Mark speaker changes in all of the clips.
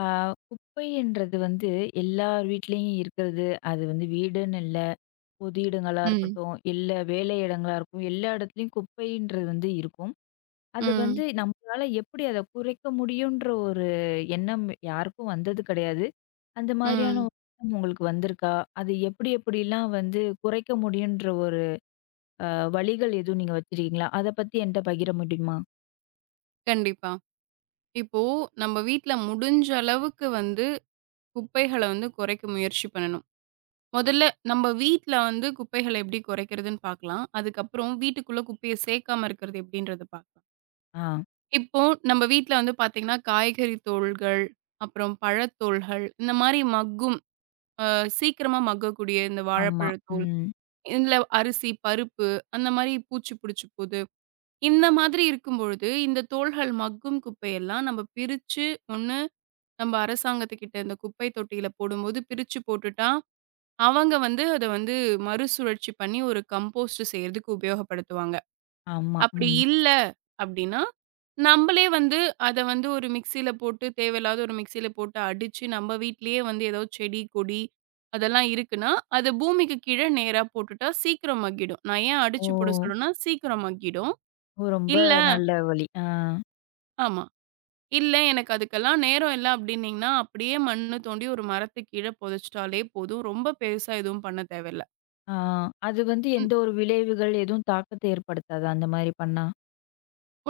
Speaker 1: ஆ, குப்பைன்றது வந்து எல்லார் வீட்லயும் இருக்கிறது. அது வந்து வீடுன்னு இல்ல, பொது இடங்களா
Speaker 2: ம்,
Speaker 1: இருக்கட்டும், இல்ல வேலை இடங்களா இருக்கும். எல்லா இடத்துலயும் குப்பைன்றது வந்து இருக்கும். அது
Speaker 2: ம்,
Speaker 1: வந்து நம்மளால எப்படி அத குறைக்க முடியுன்ற ஒரு எண்ணம் யாருக்கும் வந்தது கிடையாது. அந்த மாதிரியான
Speaker 2: ம்.
Speaker 1: ஒரு எண்ணம் உங்களுக்கு வந்திருக்கா? அது எப்படி எப்படிலாம் வந்து குறைக்க முடியுன்ற ஒரு அ வழிகள் எதுவும் நீங்க வச்சிருக்கீங்களா? அத பத்தி என்ட்ட பகிர முடியுமா?
Speaker 2: கண்டிப்பா. இப்போ நம்ம வீட்ல முடிஞ்ச அளவுக்கு வந்து குப்பைகள வந்து குறைக்க முயற்சி பண்ணணும். முதல்ல நம்ம வீட்ல வந்து குப்பைகள எப்படி குறைக்கிறதுன்னு பார்க்கலாம். அதுக்கப்புறம் வீட்டுக்குள்ள குப்பைய சேர்க்காம இருக்கிறது எப்படின்றத பார்க்கலாம்.
Speaker 1: ஆ,
Speaker 2: இப்போ நம்ம வீட்ல வந்து பார்த்தீங்கன்னா, காய்கறி தோள்கள், அப்புறம் பழத்தோள்கள் இந்த மாரி மக்கும், அ சீக்கிரமா மக்கக்கூடிய இந்த
Speaker 1: ஆமா.
Speaker 2: வாழைப்பழத்தோல்,
Speaker 1: ம்.
Speaker 2: இதுல அரிசி, பருப்பு அந்த மாரி பூச்சி பிடிச்சு போது இந்த மாதிரி இருக்கும்பொழுது, இந்த தோள்கள் மக்கும் குப்பையெல்லாம் நம்ம பிரிச்சு, ஒண்ணு நம்ம அரசாங்கத்துக்கிட்ட இந்த குப்பை தொட்டியில போடும்போது பிரிச்சு போட்டுட்டா, அவங்க வந்து அத வந்து மறுசுழற்சி பண்ணி ஒரு கம்போஸ்ட் செய்றதுக்கு உபயோகப்படுத்துவாங்க.
Speaker 1: ஆமா.
Speaker 2: அப்படி
Speaker 1: ம்.
Speaker 2: இல்ல அப்படின்னா, நம்மளே வந்து அத வந்து ஒரு மிக்ஸியில போட்டு தேவையில்லாத ஒரு மிக்ஸியில போட்டு அடிச்சு, நம்ம வீட்டிலேயே வந்து ஏதோ செடி, கொடி அதெல்லாம் இருக்குன்னா, அது பூமிக்கு கீழ நேரா போட்டுட்டா சீக்கிரம் மக்கிடும். நான் ஏன்
Speaker 1: ஓ!
Speaker 2: அடிச்சு போட சொல்றேன்னா, சீக்கிரம் மக்கிடும்.
Speaker 1: ஓ! ரொம்ப
Speaker 2: இல்ல,
Speaker 1: நல்ல வழி. ஆ.
Speaker 2: ஆமா. இல்ல எனக்கு அதுக்கெல்லாம் நேரம் இல்ல அப்டின்னீங்கன்னா, அப்படியே மண்ணு தோண்டி ஒரு மரத்துக்கு கீழ பொதச்சுட்டாலே போதும். ரொம்ப பெருசா எதுவும் பண்ண தேவையில்ல.
Speaker 1: ஆ. அது வந்து
Speaker 2: ம்.
Speaker 1: எந்த ஒரு விளைவுகள் எதுவும் தாக்கத்த ஏற்படுத்தாதா? அந்த மாரி பண்ணா?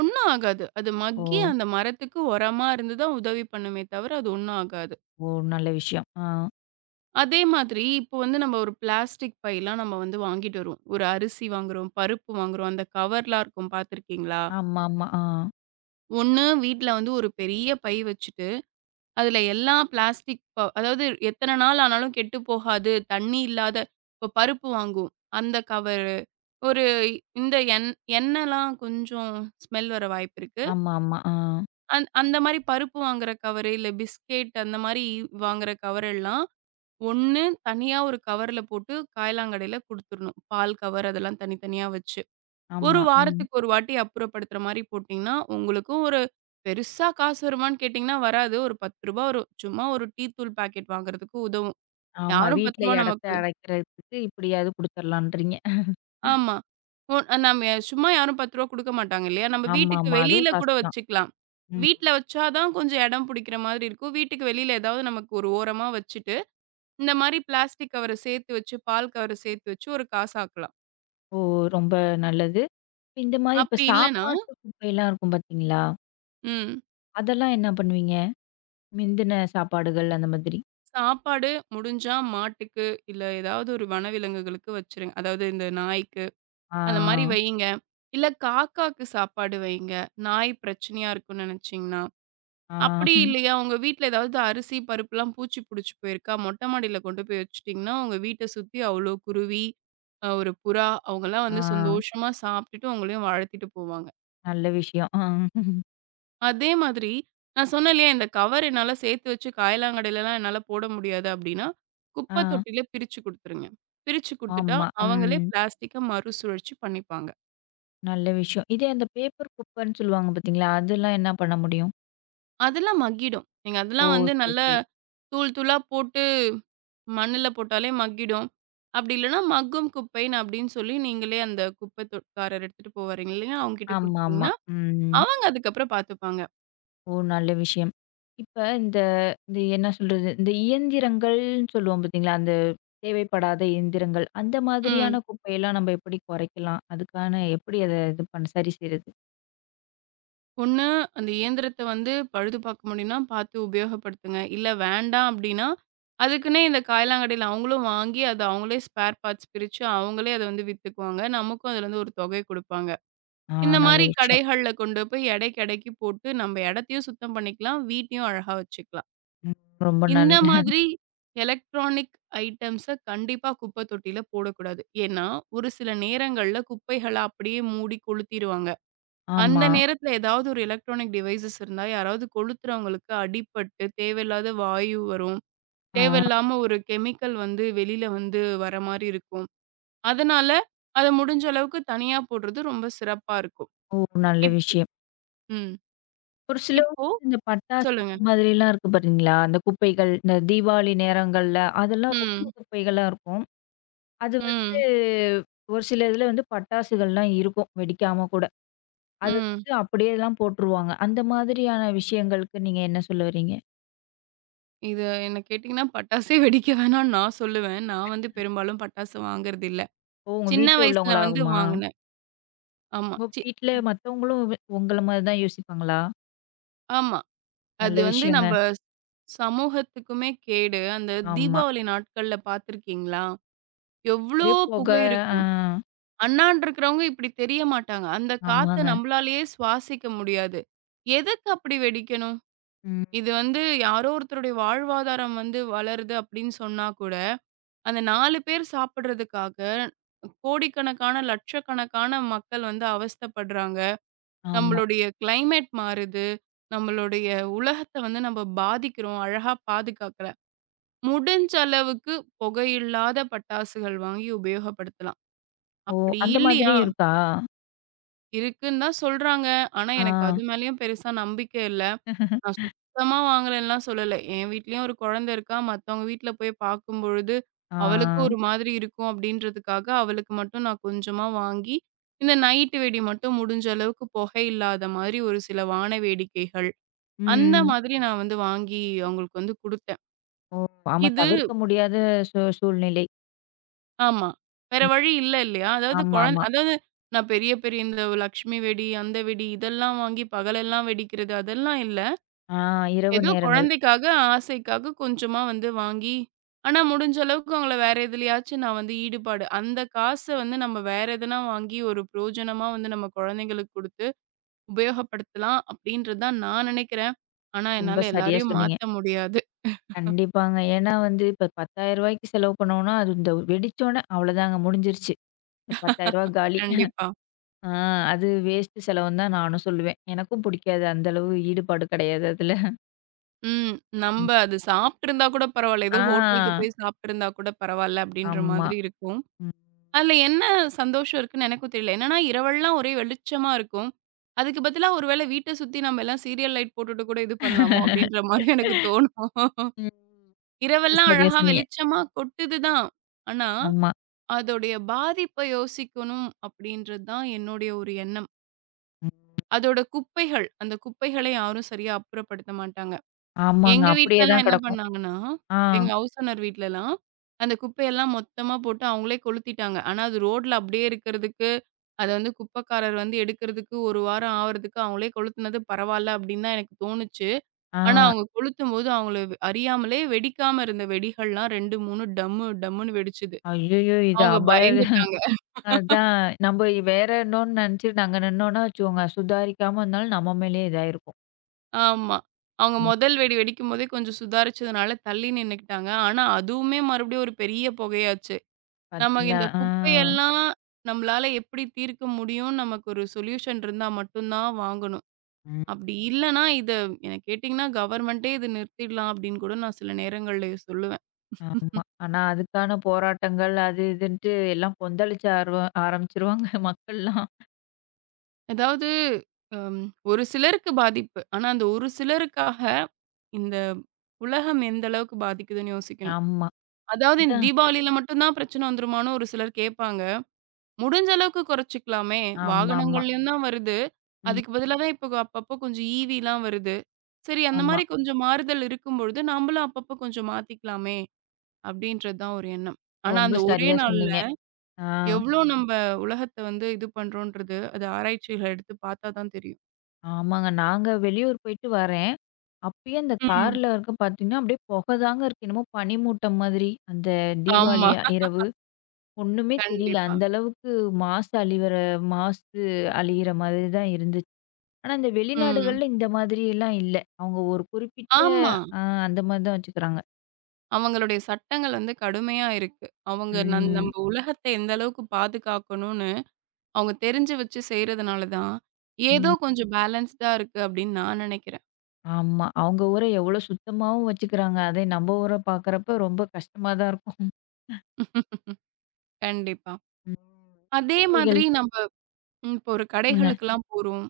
Speaker 2: ஒண்ணும் ஆகாது. அது
Speaker 1: ஓ!
Speaker 2: மக்கி அந்த மரத்துக்கு உரமா இருந்து தான் உதவி பண்ணுமே தவிர, அது ஒண்ணும் ஆகாது.
Speaker 1: ஓ! நல்ல விஷயம். ஆ.
Speaker 2: அதே மாதிரி இப்போ வந்து நம்ம ஒரு பிளாஸ்டிக் பைலாம் நம்ம வந்து வாங்கிட்டு வருவோம். ஒரு அரிசி வாங்குறோம், பருப்பு வாங்குறோம். அந்த கவர்லாம் இருக்கும் பார்த்துருக்கீங்களா?
Speaker 1: ஆமாமா. ஆ.
Speaker 2: ஒண்ணு வீட்ல வந்து ஒரு பெரிய பை வச்சுட்டு, அதுல எல்லா பிளாஸ்டிக் அதாவது எத்தன நாள் ஆனாலும் கெட்டு போகாது, தண்ணி இல்லாத. இப்போ பருப்பு வாங்குவோம். அந்த கவரு ஒரு இந்த எண்ணெய்லாம் கொஞ்சம் ஸ்மெல் வர வாய்ப்பிருக்கு.
Speaker 1: ஆமாமா. ஆ.
Speaker 2: அந்த மாரி பருப்பு வாங்குற கவரு, இல்ல பிஸ்கெட் அந்த மாரி வாங்குற கவர் எல்லாம், ஒண்ணு தனியா ஒரு கவர்ல போட்டு காயலாங்கடையில குடுத்துறணும். பால் கவர் அதெல்லாம் தனித்தனியா வச்சு. ஒரு
Speaker 1: ஆமா. ம்.
Speaker 2: வாரத்துக்கு ஒரு வாட்டி அப்புறப்படுத்துற மாரி போட்டீங்கன்னா, உங்களுக்கும் ஒரு பெருசா காசு வருமான்னு கேட்டீங்கன்னா வராது. ஒரு ரூ. 10 வரும். சும்மா ஒரு டீ தூள் பாக்கெட் வாங்குறதுக்கு உதவும்.
Speaker 1: ஆமா.
Speaker 2: யாரும் ரூ.
Speaker 1: வீட்ல
Speaker 2: 10
Speaker 1: இடத்த
Speaker 2: நமக்கு,
Speaker 1: அடைக்கிறதுக்கு இப்படியாவது குடுத்துர்லான்றீங்க.
Speaker 2: ஆமா. ஒ நம்ம சும்மா யாரும் ரூ. 10 குடுக்க மாட்டாங்க இல்லையா? நம்ம வீட்டுக்கு
Speaker 1: ஆமாமா. அதுவும்
Speaker 2: வெளியில
Speaker 1: காசு
Speaker 2: கூட
Speaker 1: தான்.
Speaker 2: வச்சுக்கலாம்.
Speaker 1: ம்.
Speaker 2: வீட்ல வச்சா தான் கொஞ்சம் இடம் புடிக்கிற மாதிரி இருக்கும். வீட்டுக்கு வெளியில ஏதாவது நமக்கு ஒரு ஓரமா வச்சுட்டு, இந்த மாரி பிளாஸ்டிக் கவர சேர்த்து வச்சு, பால் கவர சேர்த்து வச்சு ஒரு காசாக்கலாம்.
Speaker 1: ஓ! ரொம்ப நல்லது. இந்த மாரி இப்ப
Speaker 2: அப்படி இல்லன்னா
Speaker 1: சாப்பாட்டு குப்பையெல்லாம் இருக்கும் பார்த்தீங்களா?
Speaker 2: ம்.
Speaker 1: அதெல்லாம் என்ன பண்ணுவீங்க? மிந்தின சாப்பாடுகள் அந்த மாதிரி.
Speaker 2: சாப்பாடு முடிஞ்சா மாட்டுக்கு, இல்ல ஏதாவது ஒரு வனவிலங்குகளுக்கு வச்சுருங்க. அதாவது இந்த நாய்க்கு,
Speaker 1: ஆ.
Speaker 2: அந்த மாரி வையுங்க. இல்ல காக்காக்கு சாப்பாடு வையுங்க. நாய் பிரச்சனையா இருக்கும்னு நெனச்சீங்கன்னா,
Speaker 1: ஆ.
Speaker 2: அப்படி இல்லையா, உங்க வீட்ல ஏதாவது அரிசி, பருப்புலாம் பூச்சி புடிச்சு போயிருக்கா? மொட்டை மாடியில கொண்டு போய் வச்சுட்டீங்கன்னா, உங்க வீட்ட சுத்தி அவ்ளோ குருவி, ஒரு புறா அவங்கலாம்
Speaker 1: ஆ.
Speaker 2: வந்து சந்தோஷமா சாப்பிட்டுட்டு உங்களையும் வாழ்த்திட்டு போவாங்க.
Speaker 1: நல்ல விஷயம். ஆ.
Speaker 2: அதே மாதிரி நான் சொன்னேன் இல்லையா, இந்த கவர் என்னால சேர்த்து வச்சு காயலாங்கடையிலலாம் என்னால போட முடியாது அப்படின்னா, குப்பை
Speaker 1: ஆ.
Speaker 2: தொட்டியில பிரிச்சு குடுத்துருங்க. பிரிச்சு குடுத்துட்டா,
Speaker 1: ஆமா.
Speaker 2: அவங்களே
Speaker 1: ம்.
Speaker 2: பிளாஸ்டிக்க மறுசுழற்சி பண்ணிப்பாங்க.
Speaker 1: நல்ல விஷயம். இதே அந்த பேப்பர் குப்பன்னு சொல்லுவாங்க பார்த்தீங்களா? அதெல்லாம் என்ன பண்ண முடியும்?
Speaker 2: அதெல்லாம் மக்கிடும். நீங்க
Speaker 1: ஓ!
Speaker 2: அதெல்லாம் வந்து
Speaker 1: சரி,
Speaker 2: நல்லா
Speaker 1: சரி.
Speaker 2: தூள் தூளா போட்டு மண்ணுல போட்டாலே மக்கிடும். அப்படி இல்லன்னா மக்கும் குப்பைன்னு அப்படின்னு சொல்லி நீங்களே, அந்த குப்பை தொட்காரர் எடுத்துட்டு போவாரு இல்லையா? அவங்ககிட்ட
Speaker 1: ஆமாமா.
Speaker 2: குடுத்துட்டீங்கன்னா,
Speaker 1: ம்.
Speaker 2: அவங்க அதுக்கப்புறம் பார்த்துப்பாங்க.
Speaker 1: ஓ! நல்ல விஷயம். இப்ப இந்த இந்த என்ன சொல்றது? இந்த இயந்திரங்கள்ன்னு சொல்லுவோம் பார்த்தீங்களா? அந்த தேவைப்படாத இயந்திரங்கள். அந்த
Speaker 2: ம்.
Speaker 1: மாதிரியான குப்பையெல்லாம் நம்ம எப்படி குறைக்கலாம்? அதுக்கான எப்படி அத இது பண்ண சரி செய்றது?
Speaker 2: ஒண்ணு அந்த இயந்திரத்த வந்து பழுது பார்க்க முடியும்னா பார்த்து உபயோகப்படுத்துங்க. இல்ல வேண்டாம் அப்படின்னா, அதுக்குன்னே இந்த காய்லாங்கடையில அவங்களும் வாங்கி அத அவங்களே ஸ்பேர் பார்ட்ஸ் பிரிச்சு அவங்களே அத வந்து வித்துக்குவாங்க. நமக்கும் அதுலருந்து ஒரு தொகை குடுப்பாங்க.
Speaker 1: ஆ
Speaker 2: இந்த
Speaker 1: நல்ல
Speaker 2: மாரி
Speaker 1: விஷயம்.
Speaker 2: கடைகள்ல கொண்டு போய் எடைக்கு எடைக்கு போட்டு, நம்ம எடத்தையும் சுத்தம் பண்ணிக்கலாம். வீட்டையும் அழகா வச்சுக்கலாம்.
Speaker 1: ம். ரொம்ப
Speaker 2: இந்த
Speaker 1: நல்ல
Speaker 2: மாதிரி எலக்ட்ரானிக் ஐட்டம்ஸ கண்டிப்பா குப்பை தொட்டியில போடக்கூடாது. ஏன்னா, ஒரு சில நேரங்கள்ல குப்பைகள அப்படியே மூடி கொளுத்திருவாங்க. அந்த
Speaker 1: ஆமா.
Speaker 2: நேரத்துல ஏதாவது ஒரு எலக்ட்ரானிக் டிவைசஸ் இருந்தா, யாராவது கொளுத்துறவங்களுக்கு அடிபட்டு தேவையில்லாத வாயு வரும்.
Speaker 1: ஆ.
Speaker 2: தேவையில்லாம ஒரு கெமிக்கல் வந்து வெளியில வந்து வர மாரி இருக்கும். அதனால, அத முடிஞ்ச அளவுக்கு தனியா போடுறது ரொம்ப சிறப்பா இருக்கும்.
Speaker 1: ஓ! நல்ல
Speaker 2: இப்
Speaker 1: விஷயம்.
Speaker 2: ம்.
Speaker 1: ஒரு சிலவங்க
Speaker 2: இப்போ
Speaker 1: இந்த பட்டாசு
Speaker 2: சொல்லுங்க.
Speaker 1: இந்த மாதிரிலாம் இருக்கு பார்த்தீங்களா? அந்த குப்பைகள், இந்த தீபாவளி நேரங்கள்ல அதெல்லாம் ரொம்ப
Speaker 2: ம்,
Speaker 1: குப்பைகளா இருக்கும். அது வந்து
Speaker 2: ம்,
Speaker 1: ஒரு சில இதில வந்து பட்டாசுகள்லாம் இருக்கும், வெடிக்காம கூட. அது
Speaker 2: ம்.
Speaker 1: வந்து அப்படியேலாம் போட்டுருவாங்க. அந்த மாதிரியான விஷயங்களுக்கு நீங்க என்ன சொல்ல வரீங்க?
Speaker 2: இது என்ன கேட்டீங்கன்னா, பட்டாசே வெடிக்க வேணான்னு நான் சொல்லுவேன். நான் வந்து பெரும்பாலும் பட்டாசு வாங்குறதில்ல.
Speaker 1: ஓ! உங்க
Speaker 2: சின்ன
Speaker 1: வீட்ல
Speaker 2: வயசுல வந்து
Speaker 1: உள்ளவங்களாகுமா?
Speaker 2: வாங்குனேன். ஆமா.
Speaker 1: உங்க வீட்ல மத்தவங்களும் உங்கள மாரி தான் யோசிப்பாங்களா?
Speaker 2: ஆமா.
Speaker 1: நல்ல
Speaker 2: அது வந்து
Speaker 1: விஷயங்க.
Speaker 2: நம்ப சமூகத்துக்குமே கேடு. அந்த
Speaker 1: ஆமா.
Speaker 2: தீபாவளி நாட்கள்ல பார்த்துருக்கீங்களா? எவ்ளோ
Speaker 1: ஒரே புக
Speaker 2: புகை
Speaker 1: ஆ.
Speaker 2: இருக்கும். அண்ணான்டு இருக்கிறவங்க இப்டி தெரிய மாட்டாங்க. அந்த காத்த
Speaker 1: ஆமாங்க.
Speaker 2: நம்பளாலேயே சுவாசிக்க முடியாது. எதுக்கு அப்படி வெடிக்கணும்?
Speaker 1: ம்.
Speaker 2: இது வந்து யாரோ ஒருத்தருடைய வாழ்வாதாரம் வந்து வளருது அப்படின்னு சொன்னா கூட, அந்த 4 பேர் சாப்பிடுறதுக்காக கோடிக்கணக்கான, லட்சக்கணக்கான மக்கள் வந்து அவஸ்தைப்படுறாங்க.
Speaker 1: ஆமா.
Speaker 2: நம்மளுடைய கிளைமேட் மாறுது. நம்மளுடைய உலகத்த வந்து நம்ம பாதிக்கிறோம். அழகா பாதுகாக்கல. முடிஞ்ச அளவுக்கு புகையில்லாத பட்டாசுகள் வாங்கி உபயோகப்படுத்தலாம்.
Speaker 1: ஓ!
Speaker 2: அப்படி
Speaker 1: அந்த
Speaker 2: இல்லையா,
Speaker 1: மாதிரியும் இருக்கா?
Speaker 2: இருக்குன்னு தான் சொல்றாங்க. ஆனா
Speaker 1: ஆ.
Speaker 2: எனக்கு அது மேலயும் பெருசா நம்பிக்கை இல்ல. நான் சுத்தமா வாங்கலன்னுலாம் சொல்லல. என் வீட்லயும் ஒரு குழந்தை இருக்கா. மத்தவங்க வீட்ல போய் பார்க்கும்பொழுது,
Speaker 1: ஆ.
Speaker 2: அவளுக்கும் ஒரு மாதிரி இருக்கும் அப்டின்றதுக்காக, அவளுக்கு மட்டும் நான் கொஞ்சமா வாங்கி, இந்த நைட்டு வெடி மட்டும் முடிஞ்ச அளவுக்கு புகை இல்லாத மாதிரி ஒரு சில வான வேடிக்கைகள், அந்த
Speaker 1: ம்.
Speaker 2: மாதிரி நான் வந்து வாங்கி அவங்களுக்கு வந்து குடுத்தேன்.
Speaker 1: ஓ! ஆமா.
Speaker 2: இது,
Speaker 1: தவிர்க்க முடியாத சூழ்நிலை.
Speaker 2: ஆமா. வேற
Speaker 1: ம்.
Speaker 2: வழி இல்ல இல்லையா? அதாவது
Speaker 1: ஆமாமா.
Speaker 2: அதாவது நான் பெரிய பெரிய இந்த லட்சுமி வெடி, அந்த வெடி இதெல்லாம் வாங்கி பகலெல்லாம் வெடிக்கிறது அதெல்லாம் இல்ல.
Speaker 1: ஆ இரவு
Speaker 2: ஏதோ
Speaker 1: நேரங்கள்.
Speaker 2: குழந்தைக்காக, ஆசைக்காக கொஞ்சமா வந்து வாங்கி, ஆனா முடிஞ்ச அளவுக்கு அவங்கள வேற எதுலயாச்சும் நான் வந்து ஈடுபாடு, அந்த காச வந்து நம்ம வேற எதுனா வாங்கி ஒரு பிரயோஜனமா வந்து நம்ம குழந்தைங்களுக்கு குடுத்து உபயோகப்படுத்தலாம் அப்டின்றது தான் நான் நெனைக்கிறேன். ஆனா
Speaker 1: ரொம்ப
Speaker 2: என்னால
Speaker 1: சரியா
Speaker 2: எல்லாரையும்
Speaker 1: சொன்னீங்க.
Speaker 2: மாத்த முடியாது.
Speaker 1: கண்டிப்பாங்க. ஏன்னா வந்து இப்ப ரூ. 10,000 செலவு பண்ணோம்னா, அது இந்த வெடிச்சோனே அவ்வளோதாங்க முடிஞ்சிருச்சு. இந்த ரூ. 10,000 காலி.
Speaker 2: கண்டிப்பா.
Speaker 1: ஆ அது வேஸ்ட் செலவுன்னு தான் நானும் சொல்லுவேன். எனக்கும் பிடிக்காது. அந்த அளவு ஈடுபாடு கிடையாது அதுல.
Speaker 2: ம்.
Speaker 1: ம்.
Speaker 2: நம்ப அது சாப்ட்டுருந்தா கூட பரவால்ல.
Speaker 1: ஆ.
Speaker 2: ஏதோ ஹோட்டலுக்கு போய் சாப்ட்டுருந்தா கூட பரவால்ல அப்டின்ற
Speaker 1: ஆமா.
Speaker 2: மாதிரி இருக்கும்.
Speaker 1: ம்.
Speaker 2: அதுல என்ன சந்தோஷம் இருக்குன்னு எனக்கும் தெரியல. என்னன்னா, இரவெல்லாம் ஒரே வெளிச்சமா இருக்கும். அதுக்கு பதிலா ஒருவேளை வீட்ட சுத்தி நம்ம எல்லாம் சீரியல் லைட் போட்டுட்டு கூட இது பண்ணலாமோ! அப்பிடின்ற மாரி எனக்கு தோணும்.
Speaker 1: ம். ரொம்ப
Speaker 2: இரவெல்லாம்
Speaker 1: சரியா
Speaker 2: அழகா
Speaker 1: சொன்னீங்க.
Speaker 2: வெளிச்சமா கொட்டுது தான். ஆனா,
Speaker 1: ஆமா.
Speaker 2: அதோடைய பாதிப்ப யோசிக்கணும் அப்பிடின்றது தான் என்னுடைய ஒரு எண்ணம்.
Speaker 1: ம்.
Speaker 2: அதோட குப்பைகள், அந்த குப்பைகள யாரும் சரியா அப்புறப்படுத்த மாட்டாங்க.
Speaker 1: ஆமாங்க.
Speaker 2: எங்க
Speaker 1: அப்படியே
Speaker 2: வீட்லலாம்
Speaker 1: தான்
Speaker 2: என்ன
Speaker 1: கிடக்கும்.
Speaker 2: பண்ணாங்கன்னா,
Speaker 1: ஆ.
Speaker 2: எங்க ஹவுஸ் ஓனர் வீட்லலாம், அந்த குப்பையெல்லாம் மொத்தமா போட்டு அவங்களே கொளுத்திட்டாங்க. ஆனா, அது ரோட்ல அப்படியே இருக்கிறதுக்கு, அத வந்து குப்பைக்காரர் வந்து எடுக்கிறதுக்கு 1 வாரம் ஆவறதுக்கு அவங்களே கொளுத்துனது பரவால்ல அப்படின்னு தான் எனக்கு தோணுச்சு.
Speaker 1: ஆ.
Speaker 2: ஆனா, அவங்க கொளுத்தும்போது அவங்கள அறியாமலே வெடிக்காம இருந்த வெடிகள்லாம் 2, 3 டம்மு டம்முன்னு வெடிச்சுது.
Speaker 1: ஐயய்யோ! இது
Speaker 2: அவங்க பயந்துட்டாங்க.
Speaker 1: அதான். நம்ப வேற இன்னொன்னு நெனச்சு நாங்க நின்னோம்னா வச்சுக்கோங்க, சுதாரிக்காம இருந்தாலும் நம்ம மேலயே இதாயிருக்கும்.
Speaker 2: ஆமா. அவங்க
Speaker 1: ம்.
Speaker 2: முதல் வெடி வெடிக்கும்போதே கொஞ்சம் சுதாரிச்சதுனால தள்ளி நின்னுக்கிட்டாங்க. ஆனா, அதுவுமே மறுபடியும் ஒரு பெரிய புகையாச்சு. நம்ம
Speaker 1: பாத்தீங்களா?
Speaker 2: இந்த
Speaker 1: ஆ.
Speaker 2: குப்பையெல்லாம் நம்மளால எப்படி தீர்க்க முடியும்னு நமக்கு ஒரு சொல்யூஷன் இருந்தா மட்டும் தான் வாங்கணும்.
Speaker 1: ம்.
Speaker 2: அப்படி இல்லன்னா, இத என்ன கேட்டீங்கன்னா, கவர்மெண்ட்டே இத நிறுத்திடலாம் அப்படின்னு கூட நான் சில நேரங்கள்ல சொல்லுவேன்.
Speaker 1: ஆமா. ஆனா அதுக்கான போராட்டங்கள் அது இதுன்ட்டு எல்லாம் கொந்தளிச்ச ஆரம்பிச்சுருவாங்க மக்கள்லாம்.
Speaker 2: அதாவது அம் ஒரு சிலருக்கு பாதிப்பு. ஆனா அந்த ஒரு சிலருக்காக இந்த உலகம் எந்த அளவுக்கு பாதிக்குதுன்னு யோசிக்கணும்.
Speaker 1: ஆமா.
Speaker 2: அதாவது இந்த
Speaker 1: அதான்.
Speaker 2: தீபாவளியில மட்டும் தான் பிரச்சனை வந்துருமான்னு ஒரு சிலர் கேட்பாங்க. முடிஞ்ச அளவுக்கு குறைச்சுக்கலாமே!
Speaker 1: ஆமாமா.
Speaker 2: வாகனங்கள்லயும் தான் வருது.
Speaker 1: ம்.
Speaker 2: அதுக்கு பதிலா தான் இப்போ அப்பப்போ கொஞ்சம் ஈவிலாம் வருது. சரி அந்த
Speaker 1: ஆமா.
Speaker 2: மாரி கொஞ்சம் மாறுதல் இருக்கும்பொழுது, "நம்பளும் அப்பப்போ கொஞ்சம் மாத்திக்கலாமே!" அப்படின்றது தான் ஒரு எண்ணம். ஆனா
Speaker 1: ரொம்ப
Speaker 2: அந்த ஒரே
Speaker 1: சரியா
Speaker 2: நாள்ல
Speaker 1: சொன்னீங்க. ஆ.
Speaker 2: எவ்ளோ நம்ப உலகத்த வந்து இது பண்றோன்றது, அது ஆராய்ச்சிகள் எடுத்து பாத்தா தான் தெரியும்.
Speaker 1: ஆமாங்க. நாங்க வெளியூர் போயிட்டு வரேன். அப்பயே அந்த
Speaker 2: ம்.
Speaker 1: கார்ல இருக்க பாத்தீங்கன்னா, அப்படியே புகை தாங்க இருக்கு. என்னமோ பனிமூட்டம் மாதிரி. அந்த தீபாவளி
Speaker 2: ஆமா.
Speaker 1: இரவு. ஒண்ணுமே தெரியல.
Speaker 2: கண்டிப்பா.
Speaker 1: அந்த அளவுக்கு மாசு அழிவற மாசு அழியிற மாதிரி தான் இருந்துச்சு. ஆனா, இந்த
Speaker 2: ம்.
Speaker 1: வெளிநாடுகள்ல இந்த மாதிரியெல்லாம் இல்ல. அவங்க ஒரு குறிப்பிட்ட
Speaker 2: ஆமா.
Speaker 1: ஆ அந்த மாதிரி தான் வச்சுக்கிறாங்க.
Speaker 2: அவங்களுடைய சட்டங்கள் வந்து கடுமையா இருக்கு. அவங்க
Speaker 1: ம்.
Speaker 2: நம்ப உலகத்த எந்த அளவுக்கு பாதுகாக்கணும்னு அவங்க தெரிஞ்சு வச்சு செய்றதுனால தான், ஏதோ
Speaker 1: ம்.
Speaker 2: கொஞ்சம் பேலன்ஸ்டா இருக்கு அப்படின்னு நான் நெனைக்கிறேன்.
Speaker 1: ஆமா. அவங்க ஊர எவ்வளோ சுத்தமாவும் வச்சுக்கிறாங்க. அதே நம்ம ஊர பார்க்குறப்ப ரொம்ப கஷ்டமா தான் இருக்கும்.
Speaker 2: கண்டிப்பா.
Speaker 1: ம்.
Speaker 2: அதே
Speaker 1: குப்பைகள்
Speaker 2: மாதிரி நம்ப ம் இப்போ ஒரு
Speaker 1: சொல்லுங்க.
Speaker 2: கடைகளுக்கெல்லாம் போறோம்.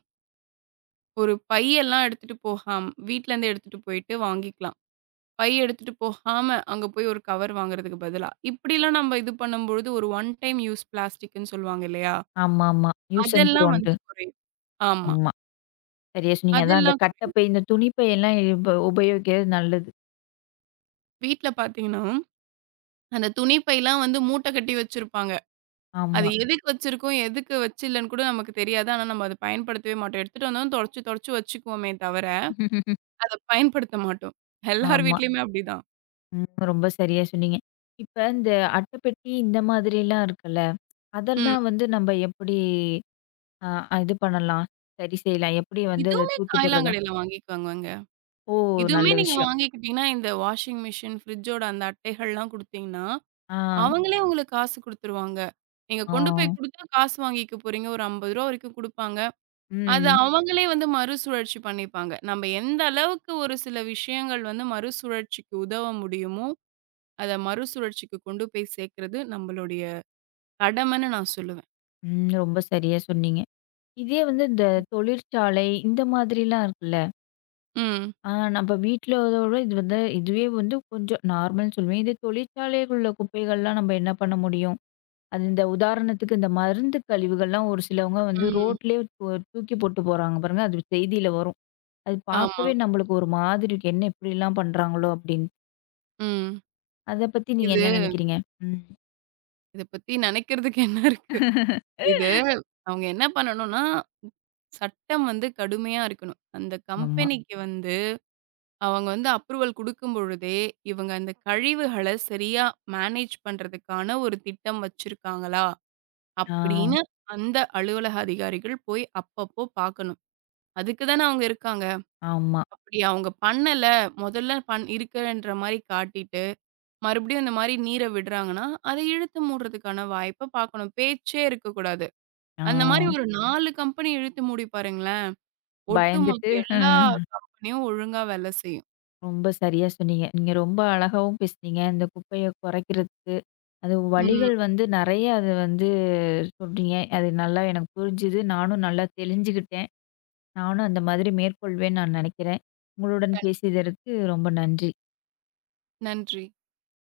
Speaker 2: ஒரு பையெல்லாம் எடுத்துட்டு போகாம வீட்லருந்து எடுத்துட்டு போயிட்டு வாங்கிக்கலாம். பை எடுத்துட்டு போகாம, அங்க போய் ஒரு கவர் வாங்குறதுக்கு பதிலா, இப்படிலாம் நம்ம இது பண்ணும்பொழுது ஒரு ஒன் டைம் யூஸ் பிளாஸ்டிக்ன்னு சொல்லுவாங்க இல்லையா?
Speaker 1: ஆமாமா. யூஸ் அண்ட்
Speaker 2: அதெல்லாம்
Speaker 1: த்ரோன்ட்டு.
Speaker 2: வந்து குறையும். ஆமா.
Speaker 1: ஆமா. சரியா சொன்னீங்க. அதான் அந்த
Speaker 2: அதெல்லாம் குறையும்.
Speaker 1: கட்டப்பை, இந்த துணிப்பை எல்லாம் இப்ப உபயோகிக்கிறது நல்லது.
Speaker 2: வீட்ல பார்த்தீங்கன்னா, அந்த துணி பைலாம் வந்து மூட்ட கட்டி வச்சிருப்பாங்க. அது
Speaker 1: ஆமா.
Speaker 2: எதுக்கு வச்சிருக்கோம், எதுக்கு வச்சில்லன்னு கூட நமக்கு தெரியாது. ஆனா நம்ம அத பயன்படுத்தவே மாட்டோம். எடுத்துட்டு வந்தோம் தொடைச்சு தொடைச்சு வச்சுக்குவோமே தவிர, அத பயன்படுத்த மாட்டோம். எல்லார்
Speaker 1: ஆமா.
Speaker 2: வீட்லயுமே அப்படிதான்.
Speaker 1: ம். ரொம்ப சரியா சொன்னீங்க. இப்ப இந்த அட்டைப்பெட்டி இந்த மாதிரிலாம் இருக்குல்ல, அதெல்லாம்
Speaker 2: ம்.
Speaker 1: வந்து நம்ப எப்படி அ இது பண்ணலாம்? சரி செய்யலாம். எப்படி வந்து அத
Speaker 2: இதுவுமே
Speaker 1: தூக்கி போடுறதா?
Speaker 2: காய்லாங்கடையில வாங்கிக்குவாங்கங்க.
Speaker 1: ஓ! நல்ல
Speaker 2: இதுவுமே நீங்க
Speaker 1: விஷயம்.
Speaker 2: வாங்கிக்கிட்டீங்கன்னா, இந்த வாஷிங் மிஷின், ஃப்ரிட்ஜோட அந்த அட்டைகள்லாம் குடுத்தீங்கன்னா,
Speaker 1: ஆ,
Speaker 2: அவங்களே உங்களுக்கு காசு குடுத்துருவாங்க. நீங்க
Speaker 1: ஆ.
Speaker 2: கொண்டு போய் குடுத்தா காசு வாங்கிக்க போறீங்க. ஒரு ரூ. 50 வரைக்கும் குடுப்பாங்க. அது
Speaker 1: ம்.
Speaker 2: அவங்களே வந்து மறுசுழற்சி பண்ணிப்பாங்க. நம்ம எந்த அளவுக்கு ஒரு சில விஷயங்கள் வந்து மறுசுழற்சிக்கு உதவ முடியுமோ, அத மறுசுழற்சிக்கு கொண்டு போய் சேர்க்கிறது நம்மளுடைய கடமைன்னு நான் சொல்லுவேன்.
Speaker 1: ம். ரொம்ப சரியா சொன்னீங்க. இதே வந்து இந்த தொழிற்சாலை இந்த மாதிரிலாம் இருக்குல்ல,
Speaker 2: ம்,
Speaker 1: அ நம்ப வீட்லதோட இது வந்து இதுவே வந்து கொஞ்சம் நார்மல்ன்னு சொல்லுவேன். இதே தொழிற்சாலைக்குள்ள குப்பைகள்லாம் நம்ப என்ன பண்ண முடியும்? அது இந்த உதாரணத்துக்கு இந்த மருந்து கழிவுகள்லாம் ஒரு சிலவங்க வந்து
Speaker 2: ம்.
Speaker 1: ரோட்லயே தூக்கி போட்டு போறாங்க பாருங்க. அது செய்தியில வரும். அது
Speaker 2: ஆமா.
Speaker 1: பார்க்கவே நம்மளுக்கு ஒரு மாதிரி இருக்கு. என்ன இப்படிலாம் பண்றாங்களோ அப்படின்னு.
Speaker 2: ம்.
Speaker 1: அத பத்தி நீங்க
Speaker 2: இது
Speaker 1: என்ன நினைக்கிறீங்க? ம்.
Speaker 2: இத பத்தி நெனைக்கிறதுக்கு என்ன இருக்கு? இது அவங்க என்ன பண்ணணும்னா, சட்டம் வந்து கடுமையா இருக்கணும். அந்த ம்.
Speaker 1: ஆமா.
Speaker 2: கம்பெனிக்கு வந்து அவங்க வந்து அப்ரூவல் குடுக்கும் பொழுதே, இவங்க அந்த கழிவுகள சரியா மேனேஜ் பண்றதுக்கான ஒரு திட்டம் வச்சிருக்காங்களா? ம்.
Speaker 1: ஆ.
Speaker 2: அப்படின்னு அந்த அலுவலக அதிகாரிகள் போய் அப்பப்போ பார்க்கணும். அதுக்கு தானே அவங்க இருக்காங்க.
Speaker 1: ஆமா.
Speaker 2: அப்படி அவங்க பண்ணல, முதல்ல இருக்குன்ற மாரி காட்டிட்டு, மறுபடியும் இந்த மாரி நீர விடுறாங்கன்னா, அத இழுத்து மூடுறதுக்கான வாய்ப்ப பார்க்கணும். பேச்சே இருக்கக்கூடாது.
Speaker 1: ஆ.
Speaker 2: அந்த மாரி ஒரு ம். 4 கம்பெனி இழுத்து மூடி பாருங்களேன். ஒட்டுமொத்த
Speaker 1: பயந்துட்டு.
Speaker 2: எல்லா
Speaker 1: ம்.
Speaker 2: கம்பெனியும் ஒழுங்கா வேலை செய்யும்.
Speaker 1: ரொம்ப சரியா சொன்னீங்க. நீங்க ரொம்ப அழகாவும் பேசுனீங்க. இந்த குப்பைய குறைக்கிறதுக்கு, அது
Speaker 2: ம்.
Speaker 1: வழிகள் வந்து நெறைய அது வந்து சொல்றீங்க. அது நல்லா எனக்கு புரிஞ்சுது. நானும் நல்லா தெளிஞ்சுகிட்டேன். நானும் அந்த மாதிரி மேற்கொள்வேன்னு நான் நினைக்கிறேன். உங்களுடன் பேசியதற்கு ரொம்ப நன்றி.
Speaker 2: நன்றி.